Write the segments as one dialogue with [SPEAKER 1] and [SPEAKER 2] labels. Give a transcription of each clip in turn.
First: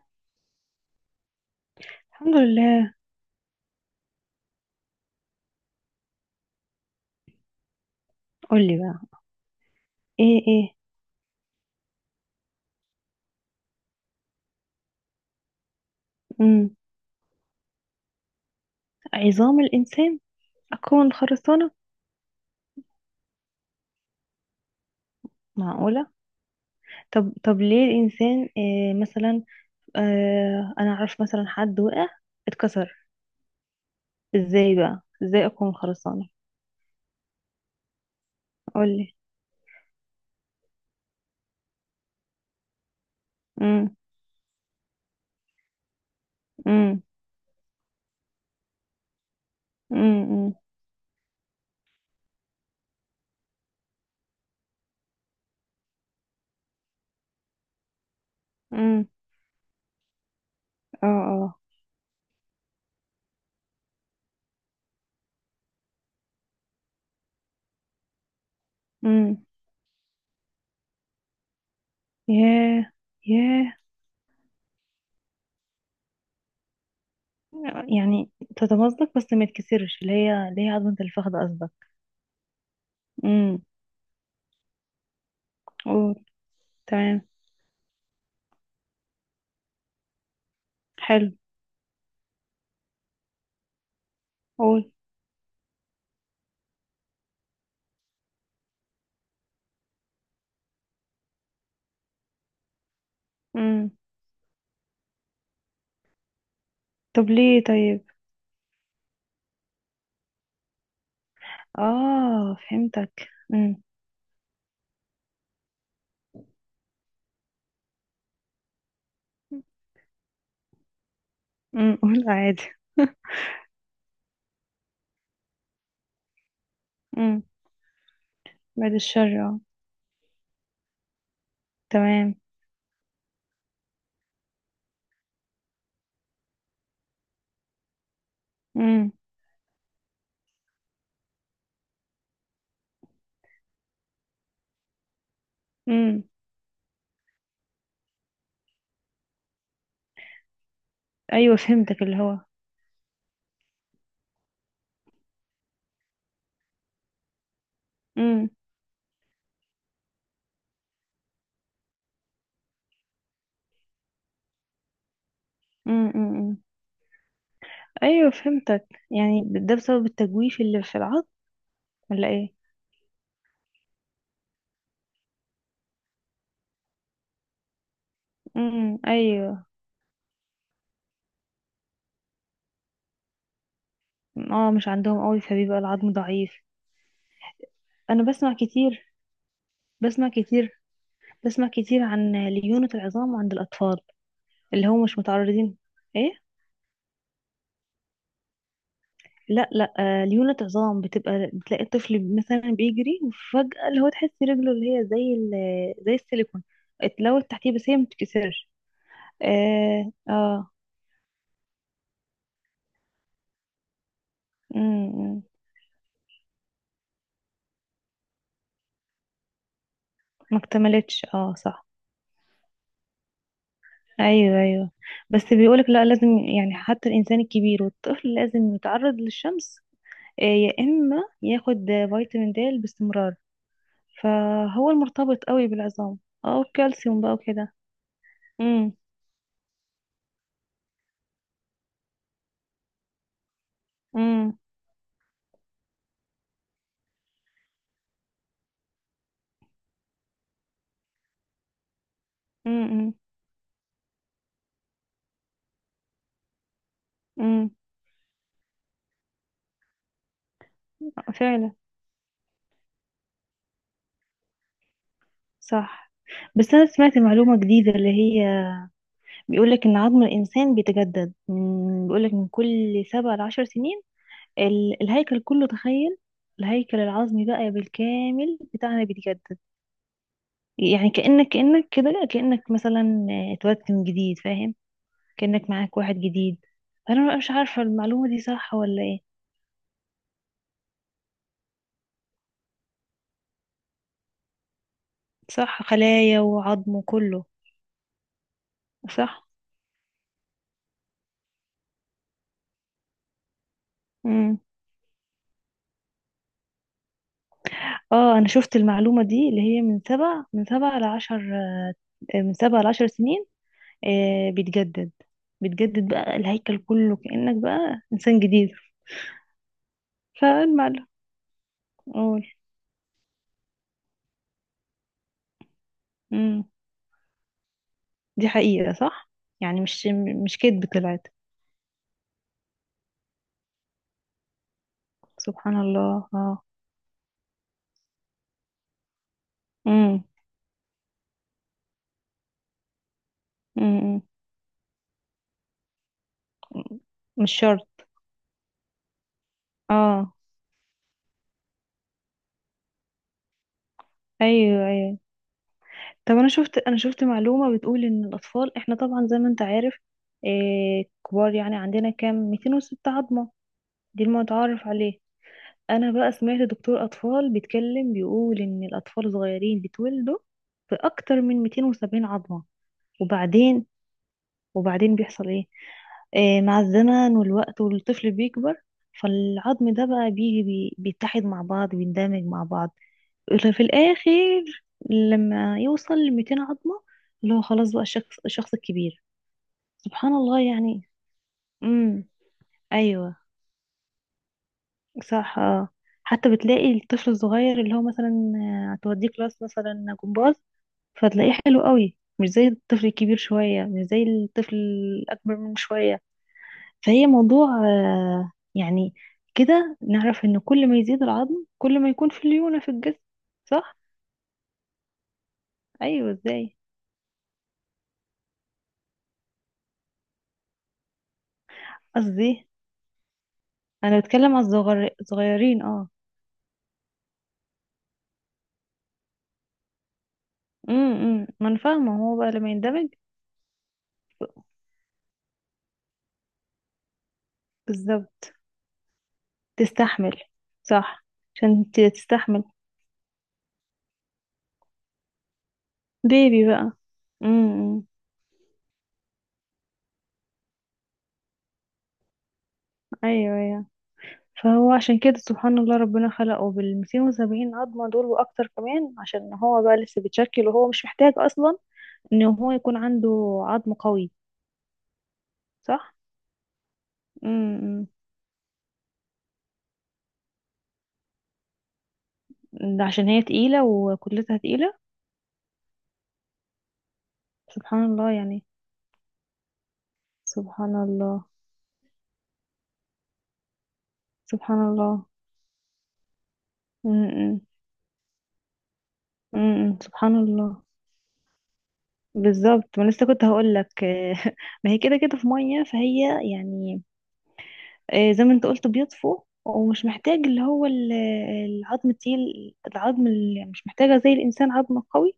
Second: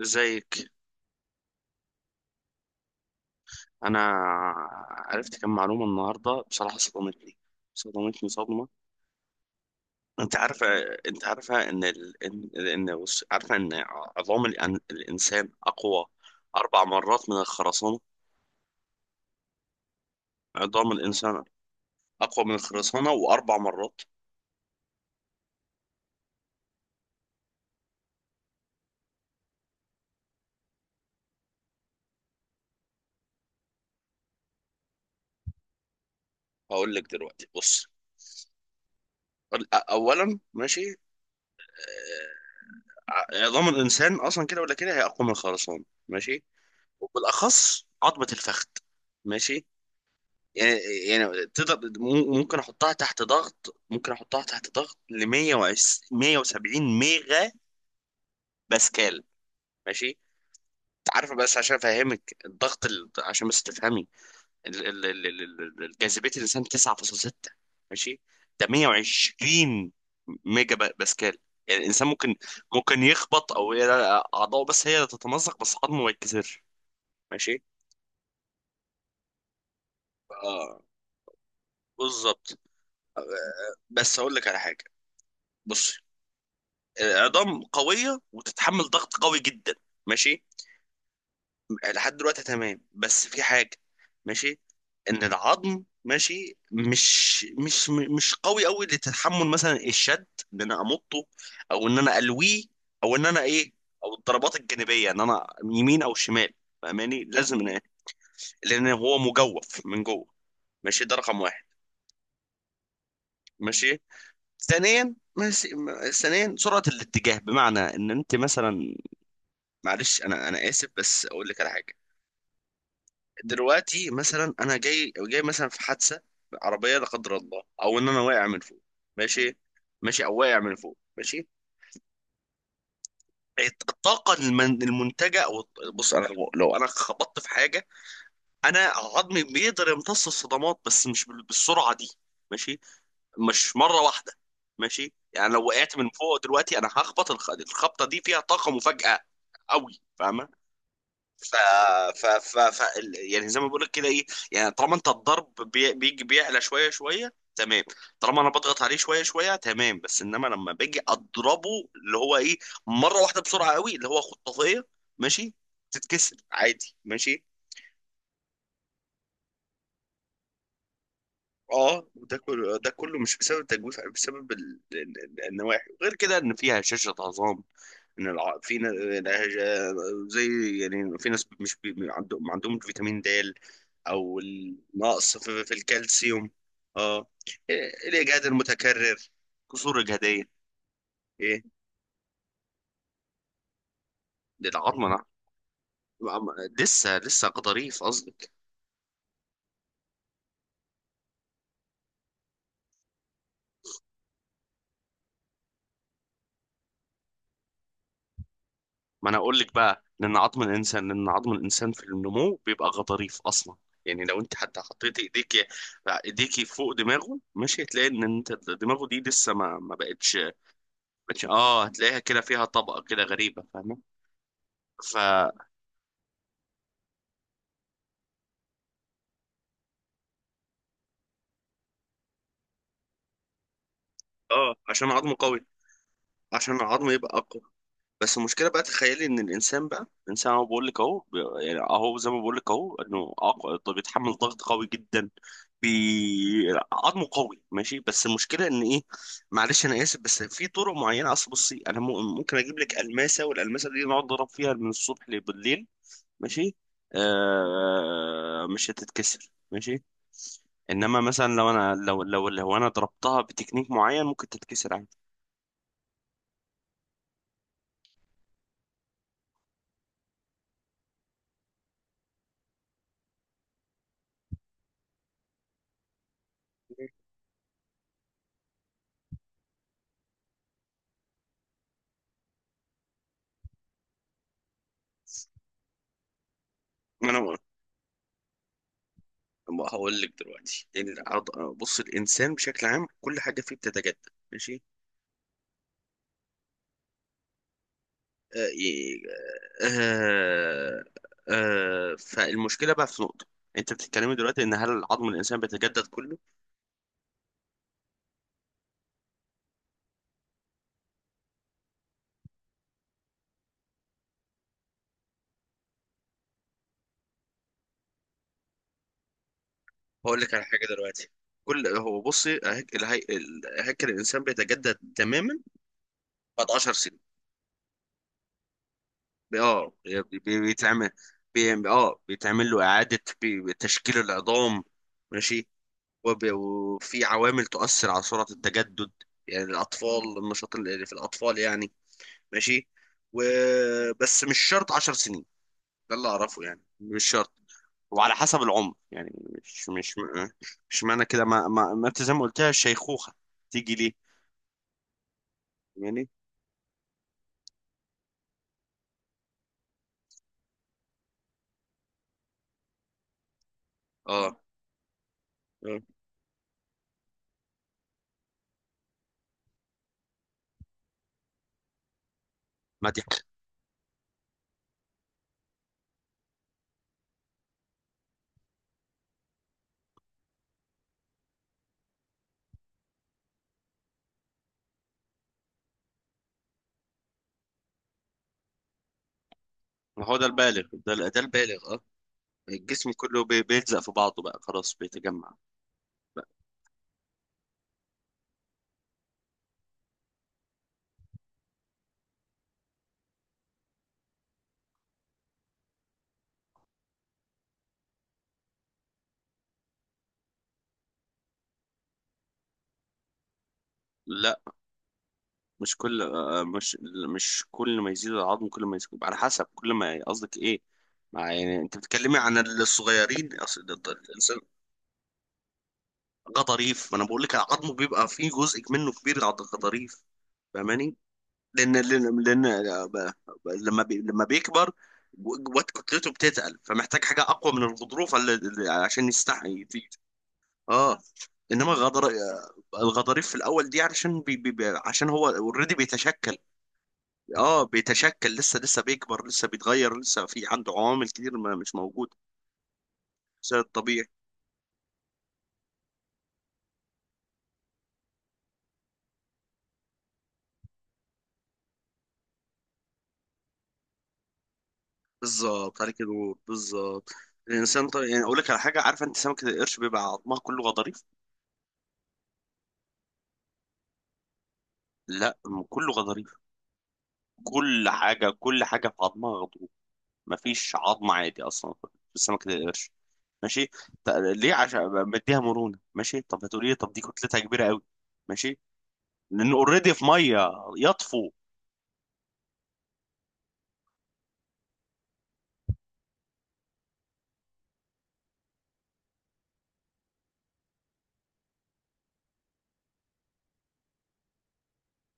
[SPEAKER 1] ازيك؟
[SPEAKER 2] الحمد لله.
[SPEAKER 1] انا عرفت كم معلومه النهارده. بصراحه صدمتني صدمه.
[SPEAKER 2] قولي بقى.
[SPEAKER 1] انت
[SPEAKER 2] ايه
[SPEAKER 1] عارفه
[SPEAKER 2] ايه
[SPEAKER 1] انت عارفه ان ال... ان ان بص، عارفه ان عظام الانسان اقوى
[SPEAKER 2] مم.
[SPEAKER 1] 4 مرات من الخرسانه.
[SPEAKER 2] عظام الانسان
[SPEAKER 1] عظام
[SPEAKER 2] اكون
[SPEAKER 1] الانسان
[SPEAKER 2] خرسانه؟
[SPEAKER 1] اقوى من الخرسانه واربع مرات.
[SPEAKER 2] معقوله. طب ليه الانسان، إيه مثلا؟ آه، انا اعرف مثلا حد وقع، اتكسر. ازاي بقى؟ ازاي اكون خرسانه؟
[SPEAKER 1] هقول لك دلوقتي. بص،
[SPEAKER 2] قولي.
[SPEAKER 1] اولا، ماشي. عظام
[SPEAKER 2] امم
[SPEAKER 1] الانسان اصلا كده ولا كده هي اقوى من الخرسانه، ماشي.
[SPEAKER 2] امم
[SPEAKER 1] وبالاخص عظمه الفخذ، ماشي.
[SPEAKER 2] امم
[SPEAKER 1] يعني يعني تقدر ممكن احطها تحت ضغط، ل 170 ميجا
[SPEAKER 2] امم
[SPEAKER 1] باسكال. ماشي؟
[SPEAKER 2] اه
[SPEAKER 1] انت عارف،
[SPEAKER 2] اه
[SPEAKER 1] بس عشان افهمك الضغط. عشان بس تفهمي جاذبيه الانسان 9.6، ماشي. ده
[SPEAKER 2] امم.
[SPEAKER 1] 120 ميجا باسكال. يعني الانسان ممكن،
[SPEAKER 2] ياه
[SPEAKER 1] ممكن يخبط
[SPEAKER 2] ياه
[SPEAKER 1] او ي- اعضائه بس هي اللي تتمزق، بس عظمه ما يتكسرش، ماشي.
[SPEAKER 2] يعني تتمزق بس ما يتكسرش، اللي هي
[SPEAKER 1] آه،
[SPEAKER 2] عظمه الفخذ قصدك؟
[SPEAKER 1] بالظبط.
[SPEAKER 2] امم.
[SPEAKER 1] بس هقول لك على حاجه، بص.
[SPEAKER 2] قول. تمام.
[SPEAKER 1] عظام قوية وتتحمل ضغط قوي جدا، ماشي.
[SPEAKER 2] حلو.
[SPEAKER 1] لحد دلوقتي تمام، بس في حاجة، ماشي.
[SPEAKER 2] قول.
[SPEAKER 1] ان العظم، ماشي، مش قوي قوي لتحمل مثلا الشد، ان انا امطه، او ان انا الويه، او ان انا ايه،
[SPEAKER 2] امم.
[SPEAKER 1] او الضربات الجانبية، ان انا يمين او شمال. فاهماني؟
[SPEAKER 2] طب
[SPEAKER 1] لازم
[SPEAKER 2] ليه طيب؟
[SPEAKER 1] لان هو مجوف من جوه، ماشي. ده رقم واحد.
[SPEAKER 2] اه، فهمتك. امم
[SPEAKER 1] ماشي. ثانيا، ماشي. ثانيا سرعة الاتجاه، بمعنى ان انت مثلا، معلش انا اسف، بس اقول لك على حاجه.
[SPEAKER 2] امم قول عادي.
[SPEAKER 1] دلوقتي مثلا انا جاي مثلا في حادثه عربيه، لا قدر
[SPEAKER 2] امم.
[SPEAKER 1] الله، او ان انا واقع من فوق،
[SPEAKER 2] بعد الشر،
[SPEAKER 1] ماشي.
[SPEAKER 2] اه.
[SPEAKER 1] ماشي، او واقع من فوق، ماشي.
[SPEAKER 2] تمام.
[SPEAKER 1] الطاقه المنتجه، او بص، انا لو انا خبطت في حاجه، انا
[SPEAKER 2] امم
[SPEAKER 1] عظمي بيقدر يمتص الصدمات، بس مش بالسرعه دي، ماشي. مش مره واحده، ماشي. يعني لو وقعت من
[SPEAKER 2] امم
[SPEAKER 1] فوق دلوقتي انا هخبط، الخبطه دي فيها طاقه مفاجاه قوي، فاهمه؟ ف...
[SPEAKER 2] ايوه، فهمتك اللي
[SPEAKER 1] ف...
[SPEAKER 2] هو.
[SPEAKER 1] ف... ف يعني زي ما بقول لك كده، ايه؟ يعني طالما انت الضرب بيجي بيعلى شويه شويه، تمام. طالما انا
[SPEAKER 2] امم
[SPEAKER 1] بضغط عليه شويه شويه تمام، بس انما لما باجي اضربه اللي هو ايه، مره واحده بسرعه قوي اللي هو خطافيه، ماشي،
[SPEAKER 2] امم
[SPEAKER 1] تتكسر
[SPEAKER 2] إمم.
[SPEAKER 1] عادي، ماشي.
[SPEAKER 2] ايوه، فهمتك. يعني ده بسبب التجويف اللي في العظم
[SPEAKER 1] اه،
[SPEAKER 2] ولا
[SPEAKER 1] ده
[SPEAKER 2] ايه؟
[SPEAKER 1] كله ده كله مش بسبب التجويف، بسبب النواحي. غير كده ان فيها هشاشة عظام، ان الع... في ن-
[SPEAKER 2] امم. ايوه.
[SPEAKER 1] الهجا- زي يعني في ناس مش بي... ما عندهمش فيتامين د، او
[SPEAKER 2] اه، مش عندهم
[SPEAKER 1] النقص
[SPEAKER 2] قوي،
[SPEAKER 1] في
[SPEAKER 2] فبيبقى العظم
[SPEAKER 1] الكالسيوم.
[SPEAKER 2] ضعيف.
[SPEAKER 1] اه، إيه،
[SPEAKER 2] انا
[SPEAKER 1] الاجهاد
[SPEAKER 2] بسمع كتير،
[SPEAKER 1] المتكرر، كسور
[SPEAKER 2] بسمع
[SPEAKER 1] اجهاديه،
[SPEAKER 2] كتير
[SPEAKER 1] ايه.
[SPEAKER 2] بسمع كتير عن ليونة العظام عند الاطفال،
[SPEAKER 1] ده
[SPEAKER 2] اللي هم
[SPEAKER 1] العظمه،
[SPEAKER 2] مش متعرضين. ايه.
[SPEAKER 1] لسه ظريف، قصدي.
[SPEAKER 2] لا لا. ليونة عظام، بتبقى بتلاقي الطفل مثلا بيجري وفجأة اللي هو تحس رجله اللي هي زي ال... زي السيليكون، اتلوت تحتيه بس هي ما بتتكسرش.
[SPEAKER 1] ما انا اقول لك بقى،
[SPEAKER 2] اه اه
[SPEAKER 1] لان عظم الانسان في النمو بيبقى غضاريف اصلا. يعني لو انت حتى حطيت
[SPEAKER 2] أمم،
[SPEAKER 1] ايديكي فوق دماغه، مش هتلاقي ان انت دماغه دي لسه ما بقتش.
[SPEAKER 2] ما اكتملتش، اه
[SPEAKER 1] اه
[SPEAKER 2] صح.
[SPEAKER 1] هتلاقيها كده فيها طبقه كده غريبه، فاهمه؟
[SPEAKER 2] ايوه.
[SPEAKER 1] ف اه
[SPEAKER 2] بس بيقولك لا، لازم يعني حتى الانسان الكبير والطفل لازم يتعرض للشمس، يا اما ياخد فيتامين د باستمرار، فهو
[SPEAKER 1] عشان عظمه
[SPEAKER 2] المرتبط
[SPEAKER 1] قوي،
[SPEAKER 2] قوي بالعظام. اه،
[SPEAKER 1] عشان العظم
[SPEAKER 2] والكالسيوم بقى
[SPEAKER 1] يبقى.
[SPEAKER 2] وكده.
[SPEAKER 1] بس المشكله بقى،
[SPEAKER 2] امم
[SPEAKER 1] تخيلي ان الانسان بقى، الانسان اهو بقول لك اهو بي- يعني اهو زي ما بقول لك اهو، طب بيتحمل
[SPEAKER 2] امم
[SPEAKER 1] ضغط قوي جدا. بي... عظمه قوي ماشي، بس المشكله ان ايه، معلش انا اسف، بس في طرق معينه. اصل بصي، انا ممكن اجيب لك
[SPEAKER 2] امم
[SPEAKER 1] الماسه، والالماسه دي نقعد نضرب فيها من الصبح لبالليل، ماشي.
[SPEAKER 2] أمم.
[SPEAKER 1] مش هتتكسر، ماشي. انما مثلا لو
[SPEAKER 2] فعلا.
[SPEAKER 1] انا، لو لو لو انا ضربتها بتكنيك معين، ممكن تتكسر عادي.
[SPEAKER 2] صح. بس أنا سمعت معلومة جديدة اللي هي، بيقولك إن عظم الإنسان بيتجدد بيقولك من كل 7 ل10 سنين. الهيكل كله، تخيل. الهيكل العظمي بقى بالكامل بتاعنا بيتجدد، يعني كأنك كده، كأنك مثلا اتولدت من جديد، فاهم؟ كأنك معاك واحد جديد.
[SPEAKER 1] ما
[SPEAKER 2] أنا
[SPEAKER 1] انا
[SPEAKER 2] مش عارفة المعلومة دي صح ولا إيه.
[SPEAKER 1] ما هقول لك دلوقتي، بص، الانسان بشكل عام كل حاجه فيه بتتجدد، ماشي.
[SPEAKER 2] صح، خلايا وعظم وكله.
[SPEAKER 1] آه ي-
[SPEAKER 2] صح.
[SPEAKER 1] آه آه، فالمشكله بقى في نقطه، انت بتتكلمي
[SPEAKER 2] مم.
[SPEAKER 1] دلوقتي ان هل عظم الانسان بيتجدد كله.
[SPEAKER 2] اه، انا شفت المعلومة دي، اللي هي من سبع من سبع لعشر، من سبع لعشر سنين. آه، بيتجدد. بيتجدد بقى الهيكل كله، كأنك بقى إنسان جديد.
[SPEAKER 1] هقول لك على حاجه
[SPEAKER 2] فالمعلم.
[SPEAKER 1] دلوقتي. كل هو،
[SPEAKER 2] قول.
[SPEAKER 1] بصي، هيكل الانسان بيتجدد تماما
[SPEAKER 2] امم.
[SPEAKER 1] بعد 10 سنين.
[SPEAKER 2] دي حقيقة صح؟
[SPEAKER 1] بي-
[SPEAKER 2] يعني
[SPEAKER 1] اه
[SPEAKER 2] مش
[SPEAKER 1] بي-
[SPEAKER 2] مش
[SPEAKER 1] بي-
[SPEAKER 2] كدب
[SPEAKER 1] بيتعمل
[SPEAKER 2] طلعت.
[SPEAKER 1] بيتعمل له اعاده تشكيل العظام، ماشي.
[SPEAKER 2] سبحان الله. اه.
[SPEAKER 1] وفي عوامل تؤثر على سرعة التجدد. يعني
[SPEAKER 2] امم
[SPEAKER 1] الأطفال، النشاط اللي في الأطفال يعني، ماشي.
[SPEAKER 2] امم
[SPEAKER 1] وبس مش شرط 10 سنين، ده اللي أعرفه، يعني مش
[SPEAKER 2] مش
[SPEAKER 1] شرط.
[SPEAKER 2] شرط.
[SPEAKER 1] وعلى حسب العمر يعني، مش مش
[SPEAKER 2] اه.
[SPEAKER 1] مش معنى كده، ما ما ما انت زي ما قلتها الشيخوخة تيجي ليه،
[SPEAKER 2] ايوه.
[SPEAKER 1] يعني.
[SPEAKER 2] طب انا شفت، معلومة بتقول ان الاطفال، احنا طبعا زي ما انت عارف، آه، كبار يعني عندنا كام، 206 عظمة؟ دي
[SPEAKER 1] اه،
[SPEAKER 2] المتعارف عليه.
[SPEAKER 1] آه.
[SPEAKER 2] انا بقى سمعت دكتور اطفال بيتكلم، بيقول ان الاطفال صغيرين بيتولدوا باكتر من 270 عظمة،
[SPEAKER 1] ما دي،
[SPEAKER 2] وبعدين، بيحصل ايه؟ آه، مع الزمن والوقت والطفل بيكبر، فالعظم ده بقى بيجي بيتحد مع بعض، بيندمج مع بعض، في الاخر لما يوصل ل 200 عظمة، اللي هو خلاص بقى الشخص، الكبير.
[SPEAKER 1] ما
[SPEAKER 2] سبحان
[SPEAKER 1] هو ده
[SPEAKER 2] الله
[SPEAKER 1] البالغ،
[SPEAKER 2] يعني.
[SPEAKER 1] ده البالغ، اه.
[SPEAKER 2] امم.
[SPEAKER 1] الجسم
[SPEAKER 2] ايوه.
[SPEAKER 1] كله بيلزق في بعضه، بقى خلاص بيتجمع
[SPEAKER 2] صح. اه.
[SPEAKER 1] بقى.
[SPEAKER 2] حتى بتلاقي الطفل الصغير، اللي هو مثلا، هتوديه كلاس مثلا جمباز، فتلاقيه حلو قوي، مش زي الطفل الكبير شوية، مش زي الطفل الأكبر منه شوية. فهي موضوع، يعني كده نعرف إن كل ما يزيد العظم كل ما يكون في ليونة في الجسم، صح؟
[SPEAKER 1] لا، مش كل
[SPEAKER 2] أيوه،
[SPEAKER 1] آه،
[SPEAKER 2] ازاي؟
[SPEAKER 1] مش مش كل ما يزيد العظم كل ما يزيد، على حسب كل ما قصدك ايه. مع يعني انت بتتكلمي عن
[SPEAKER 2] قصدي
[SPEAKER 1] الصغيرين. أصل
[SPEAKER 2] أنا بتكلم
[SPEAKER 1] الانسان
[SPEAKER 2] على الصغيرين، اه.
[SPEAKER 1] غضاريف. ما انا بقول لك عظمه بيبقى فيه جزء منه كبير غضاريف، فاهماني؟
[SPEAKER 2] إمم. ما أنا
[SPEAKER 1] لان
[SPEAKER 2] فاهمة، هو
[SPEAKER 1] لان
[SPEAKER 2] بقى
[SPEAKER 1] لان
[SPEAKER 2] لما يندمج.
[SPEAKER 1] لما لما بيكبر، جوات كتلته بتتقل، فمحتاج حاجه اقوى من الغضروف
[SPEAKER 2] بالظبط.
[SPEAKER 1] عشان يستحي،
[SPEAKER 2] تستحمل.
[SPEAKER 1] اه.
[SPEAKER 2] صح. عشان
[SPEAKER 1] انما غضر
[SPEAKER 2] تستحمل.
[SPEAKER 1] آه، الغضاريف في الاول دي علشان عشان هو اوريدي بيتشكل،
[SPEAKER 2] بيبي بقى.
[SPEAKER 1] اه،
[SPEAKER 2] امم.
[SPEAKER 1] بيتشكل، لسه لسه بيكبر، لسه بيتغير، لسه في عنده عوامل كتير ما مش موجوده
[SPEAKER 2] ايوه
[SPEAKER 1] زي
[SPEAKER 2] ايوه
[SPEAKER 1] الطبيعي.
[SPEAKER 2] فهو عشان كده، سبحان الله، ربنا خلقه بال 270 عظمة دول وأكتر كمان، عشان هو بقى لسه بيتشكل وهو مش محتاج أصلا إن هو يكون عنده عظم قوي،
[SPEAKER 1] بالظبط،
[SPEAKER 2] صح؟
[SPEAKER 1] عليك نور، بالظبط. الانسان
[SPEAKER 2] امم.
[SPEAKER 1] طبيعي، يعني اقول لك على حاجه، عارفه انت سمكه القرش بيبقى عظمها كله غضاريف.
[SPEAKER 2] ده عشان هي تقيلة وكتلتها تقيلة؟
[SPEAKER 1] لا، كله غضاريف،
[SPEAKER 2] سبحان
[SPEAKER 1] كل
[SPEAKER 2] الله
[SPEAKER 1] حاجه
[SPEAKER 2] يعني.
[SPEAKER 1] كل حاجه في عظمها غضروف. مفيش
[SPEAKER 2] سبحان
[SPEAKER 1] عظم
[SPEAKER 2] الله.
[SPEAKER 1] عادي اصلا في سمكه القرش، ماشي. ط- ليه؟
[SPEAKER 2] سبحان
[SPEAKER 1] عشان
[SPEAKER 2] الله.
[SPEAKER 1] مديها مرونه، ماشي. طب هتقولي لي طب دي كتلتها
[SPEAKER 2] امم
[SPEAKER 1] كبيره قوي، ماشي. لانه
[SPEAKER 2] امم
[SPEAKER 1] اوريدي في
[SPEAKER 2] سبحان
[SPEAKER 1] ميه،
[SPEAKER 2] الله.
[SPEAKER 1] يطفو.
[SPEAKER 2] بالظبط، ما لسه كنت هقول لك. ما هي كده كده في مية، فهي يعني، زي ما انت قلت بيطفو ومش محتاج اللي هو ال... العظم التقيل، العظم اللي مش محتاجة زي الإنسان عظم قوي،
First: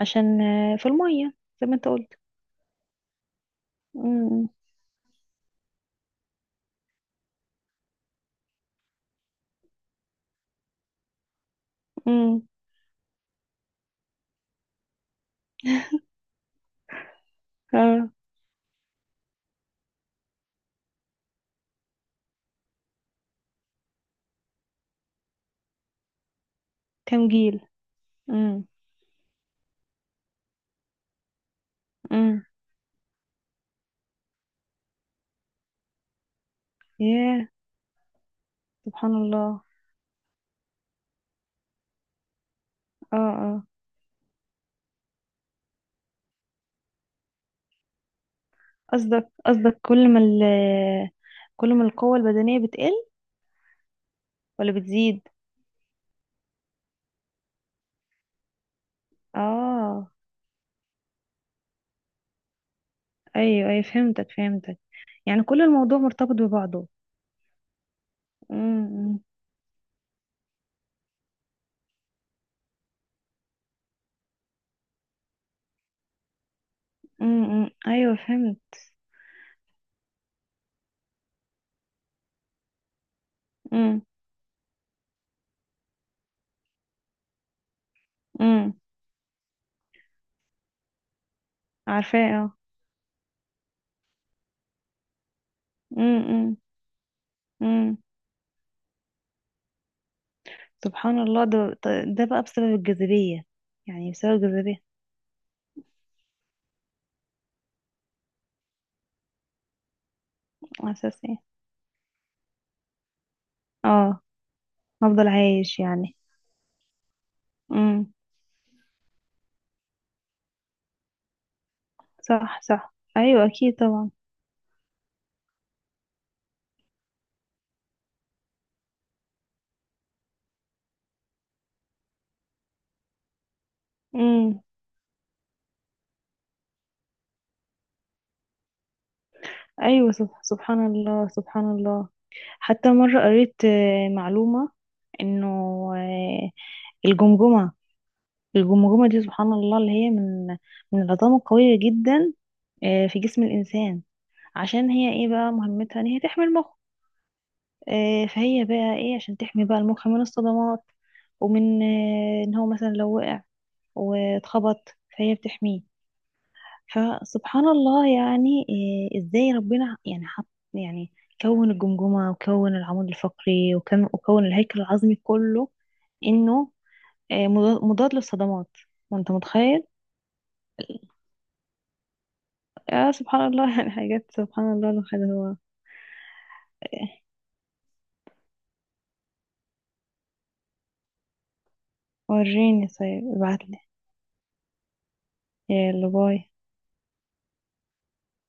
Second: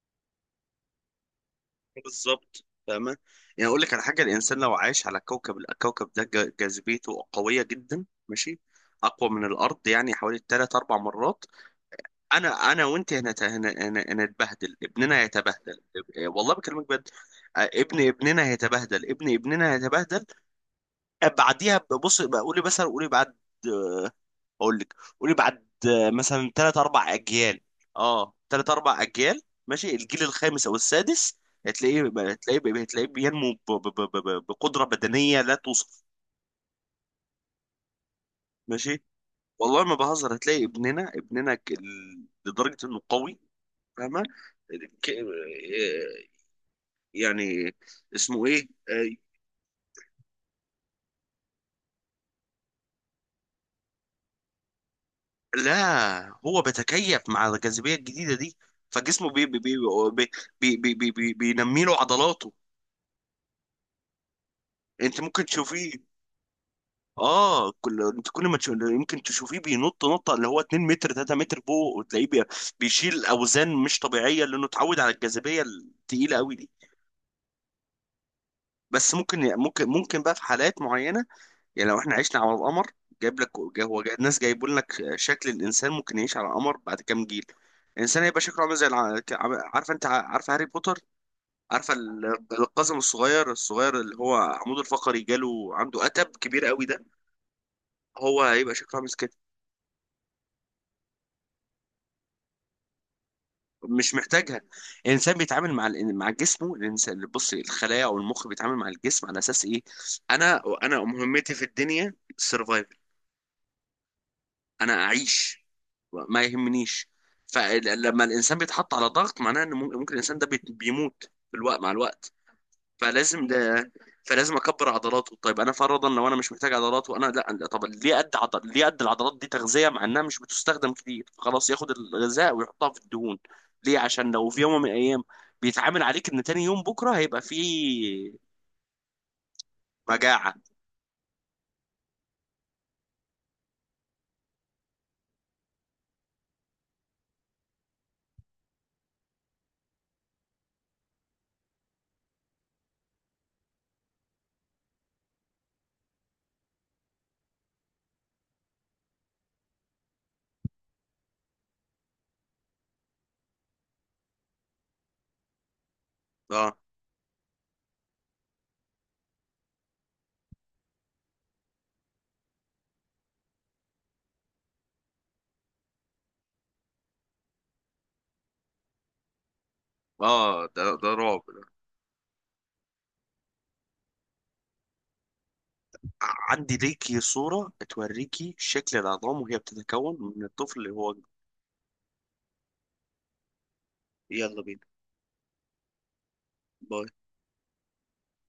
[SPEAKER 2] عشان في المية، زي ما انت قلت.
[SPEAKER 1] بالظبط، فاهمة؟ يعني أقول لك على حاجة،
[SPEAKER 2] امم
[SPEAKER 1] الإنسان لو عايش على كوكب، الكوكب ده جاذبيته قوية جدا، ماشي، أقوى من الأرض يعني حوالي تلات أربع مرات.
[SPEAKER 2] امم
[SPEAKER 1] أنا وأنت هنا، هنتبهدل، ابننا هيتبهدل. إيه، والله بكلمك بجد. آه، ابن
[SPEAKER 2] اه.
[SPEAKER 1] ابننا هيتبهدل، ابن ابننا هيتبهدل. آه، بعديها، بص بقولي مثلا قولي بعد بقول لك قولي بعد آه، مثلا ثلاث اربع
[SPEAKER 2] كام
[SPEAKER 1] اجيال
[SPEAKER 2] جيل؟
[SPEAKER 1] اه،
[SPEAKER 2] امم
[SPEAKER 1] 3 4 اجيال، ماشي. الجيل الخامس او السادس هتلاقيه
[SPEAKER 2] امم
[SPEAKER 1] هتلاقيه بينمو بقدره بدنيه لا توصف،
[SPEAKER 2] ياه.
[SPEAKER 1] ماشي.
[SPEAKER 2] سبحان الله.
[SPEAKER 1] والله ما بهزر، هتلاقي ابننا لدرجه انه
[SPEAKER 2] اه
[SPEAKER 1] قوي،
[SPEAKER 2] اه
[SPEAKER 1] فاهمه؟ ك- آه، يعني اسمه ايه آه،
[SPEAKER 2] قصدك كل ما ال... كل ما القوة البدنية بتقل ولا بتزيد؟
[SPEAKER 1] لا، هو بيتكيف مع الجاذبيه الجديده دي، فجسمه بي بي بي
[SPEAKER 2] اه.
[SPEAKER 1] بي بي بي بي بي بينمي له عضلاته.
[SPEAKER 2] ايوه، فهمتك.
[SPEAKER 1] انت
[SPEAKER 2] يعني
[SPEAKER 1] ممكن
[SPEAKER 2] كل
[SPEAKER 1] تشوفيه،
[SPEAKER 2] الموضوع مرتبط ببعضه.
[SPEAKER 1] اه. كل ما تشوف،
[SPEAKER 2] امم
[SPEAKER 1] يمكن تشوفيه بينط نطه اللي هو 2 متر 3 متر فوق، وتلاقيه بيشيل اوزان مش طبيعيه، لانه اتعود على الجاذبيه التقيله قوي دي.
[SPEAKER 2] امم أمم، ايوه فهمت.
[SPEAKER 1] بس ممكن بقى في حالات معينه. يعني لو احنا عشنا على القمر، جايب لك جا- هو جا- الناس جايبوا لك شكل الانسان ممكن يعيش على القمر بعد كام جيل. الانسان هيبقى شكله
[SPEAKER 2] امم.
[SPEAKER 1] عامل زي عارفه انت، عارفه هاري بوتر؟ عارفه
[SPEAKER 2] عارفاه، اه.
[SPEAKER 1] القزم الصغير الصغير اللي هو عمود الفقري جاله عنده قتب
[SPEAKER 2] امم
[SPEAKER 1] كبير قوي ده،
[SPEAKER 2] امم
[SPEAKER 1] هو هيبقى شكله عامل.
[SPEAKER 2] سبحان الله. ده، ده بقى بسبب الجاذبية؟ يعني
[SPEAKER 1] مش
[SPEAKER 2] بسبب
[SPEAKER 1] محتاجها.
[SPEAKER 2] الجاذبية.
[SPEAKER 1] الانسان بيتعامل مع مع جسمه. الانسان، بص، الخلايا او المخ بيتعامل مع الجسم على اساس ايه، انا
[SPEAKER 2] أساسي.
[SPEAKER 1] مهمتي في الدنيا السرفايفل،
[SPEAKER 2] اه.
[SPEAKER 1] انا
[SPEAKER 2] هفضل
[SPEAKER 1] اعيش.
[SPEAKER 2] عايش يعني.
[SPEAKER 1] ما يهمنيش.
[SPEAKER 2] امم.
[SPEAKER 1] فلما الانسان بيتحط على ضغط، معناه ان ممكن، الانسان ده بيموت في الوقت مع الوقت.
[SPEAKER 2] صح، صح، أيوة،
[SPEAKER 1] فلازم
[SPEAKER 2] أكيد
[SPEAKER 1] ده،
[SPEAKER 2] طبعا.
[SPEAKER 1] فلازم اكبر عضلاته. طيب انا فرضا لو انا مش محتاج عضلات، وانا لا لا، طب ليه قد عضل، ليه قد العضلات دي تغذيه مع انها مش بتستخدم كتير، خلاص ياخد الغذاء ويحطها في الدهون. ليه؟ عشان لو
[SPEAKER 2] امم.
[SPEAKER 1] في يوم من الايام بيتعامل عليك ان تاني يوم بكره هيبقى فيه
[SPEAKER 2] أيوة.
[SPEAKER 1] مجاعه.
[SPEAKER 2] سبحان الله. سبحان الله. حتى مرة قريت معلومة، إنه، آه، الجمجمة، الجمجمة دي سبحان الله اللي هي من العظام القوية جدا في جسم الإنسان، عشان هي ايه بقى مهمتها، ان هي تحمي المخ. فهي بقى ايه عشان تحمي بقى المخ من الصدمات، ومن ان هو مثلا لو وقع واتخبط، فهي بتحميه.
[SPEAKER 1] اه،
[SPEAKER 2] فسبحان الله يعني، ازاي ربنا يعني حط يعني، كون الجمجمة وكون العمود الفقري وكون الهيكل العظمي كله انه مضاد، للصدمات، وانت متخيل.
[SPEAKER 1] اه، ده رعب ده.
[SPEAKER 2] آه، سبحان الله. يعني حاجات سبحان الله، الواحد هو،
[SPEAKER 1] عندي
[SPEAKER 2] آه،
[SPEAKER 1] ليكي صوره توريكي شكل العظام وهي بتتكون من الطفل اللي هو،
[SPEAKER 2] وريني طيب ابعتلي.
[SPEAKER 1] يلا بينا.
[SPEAKER 2] يلا، باي.
[SPEAKER 1] باي.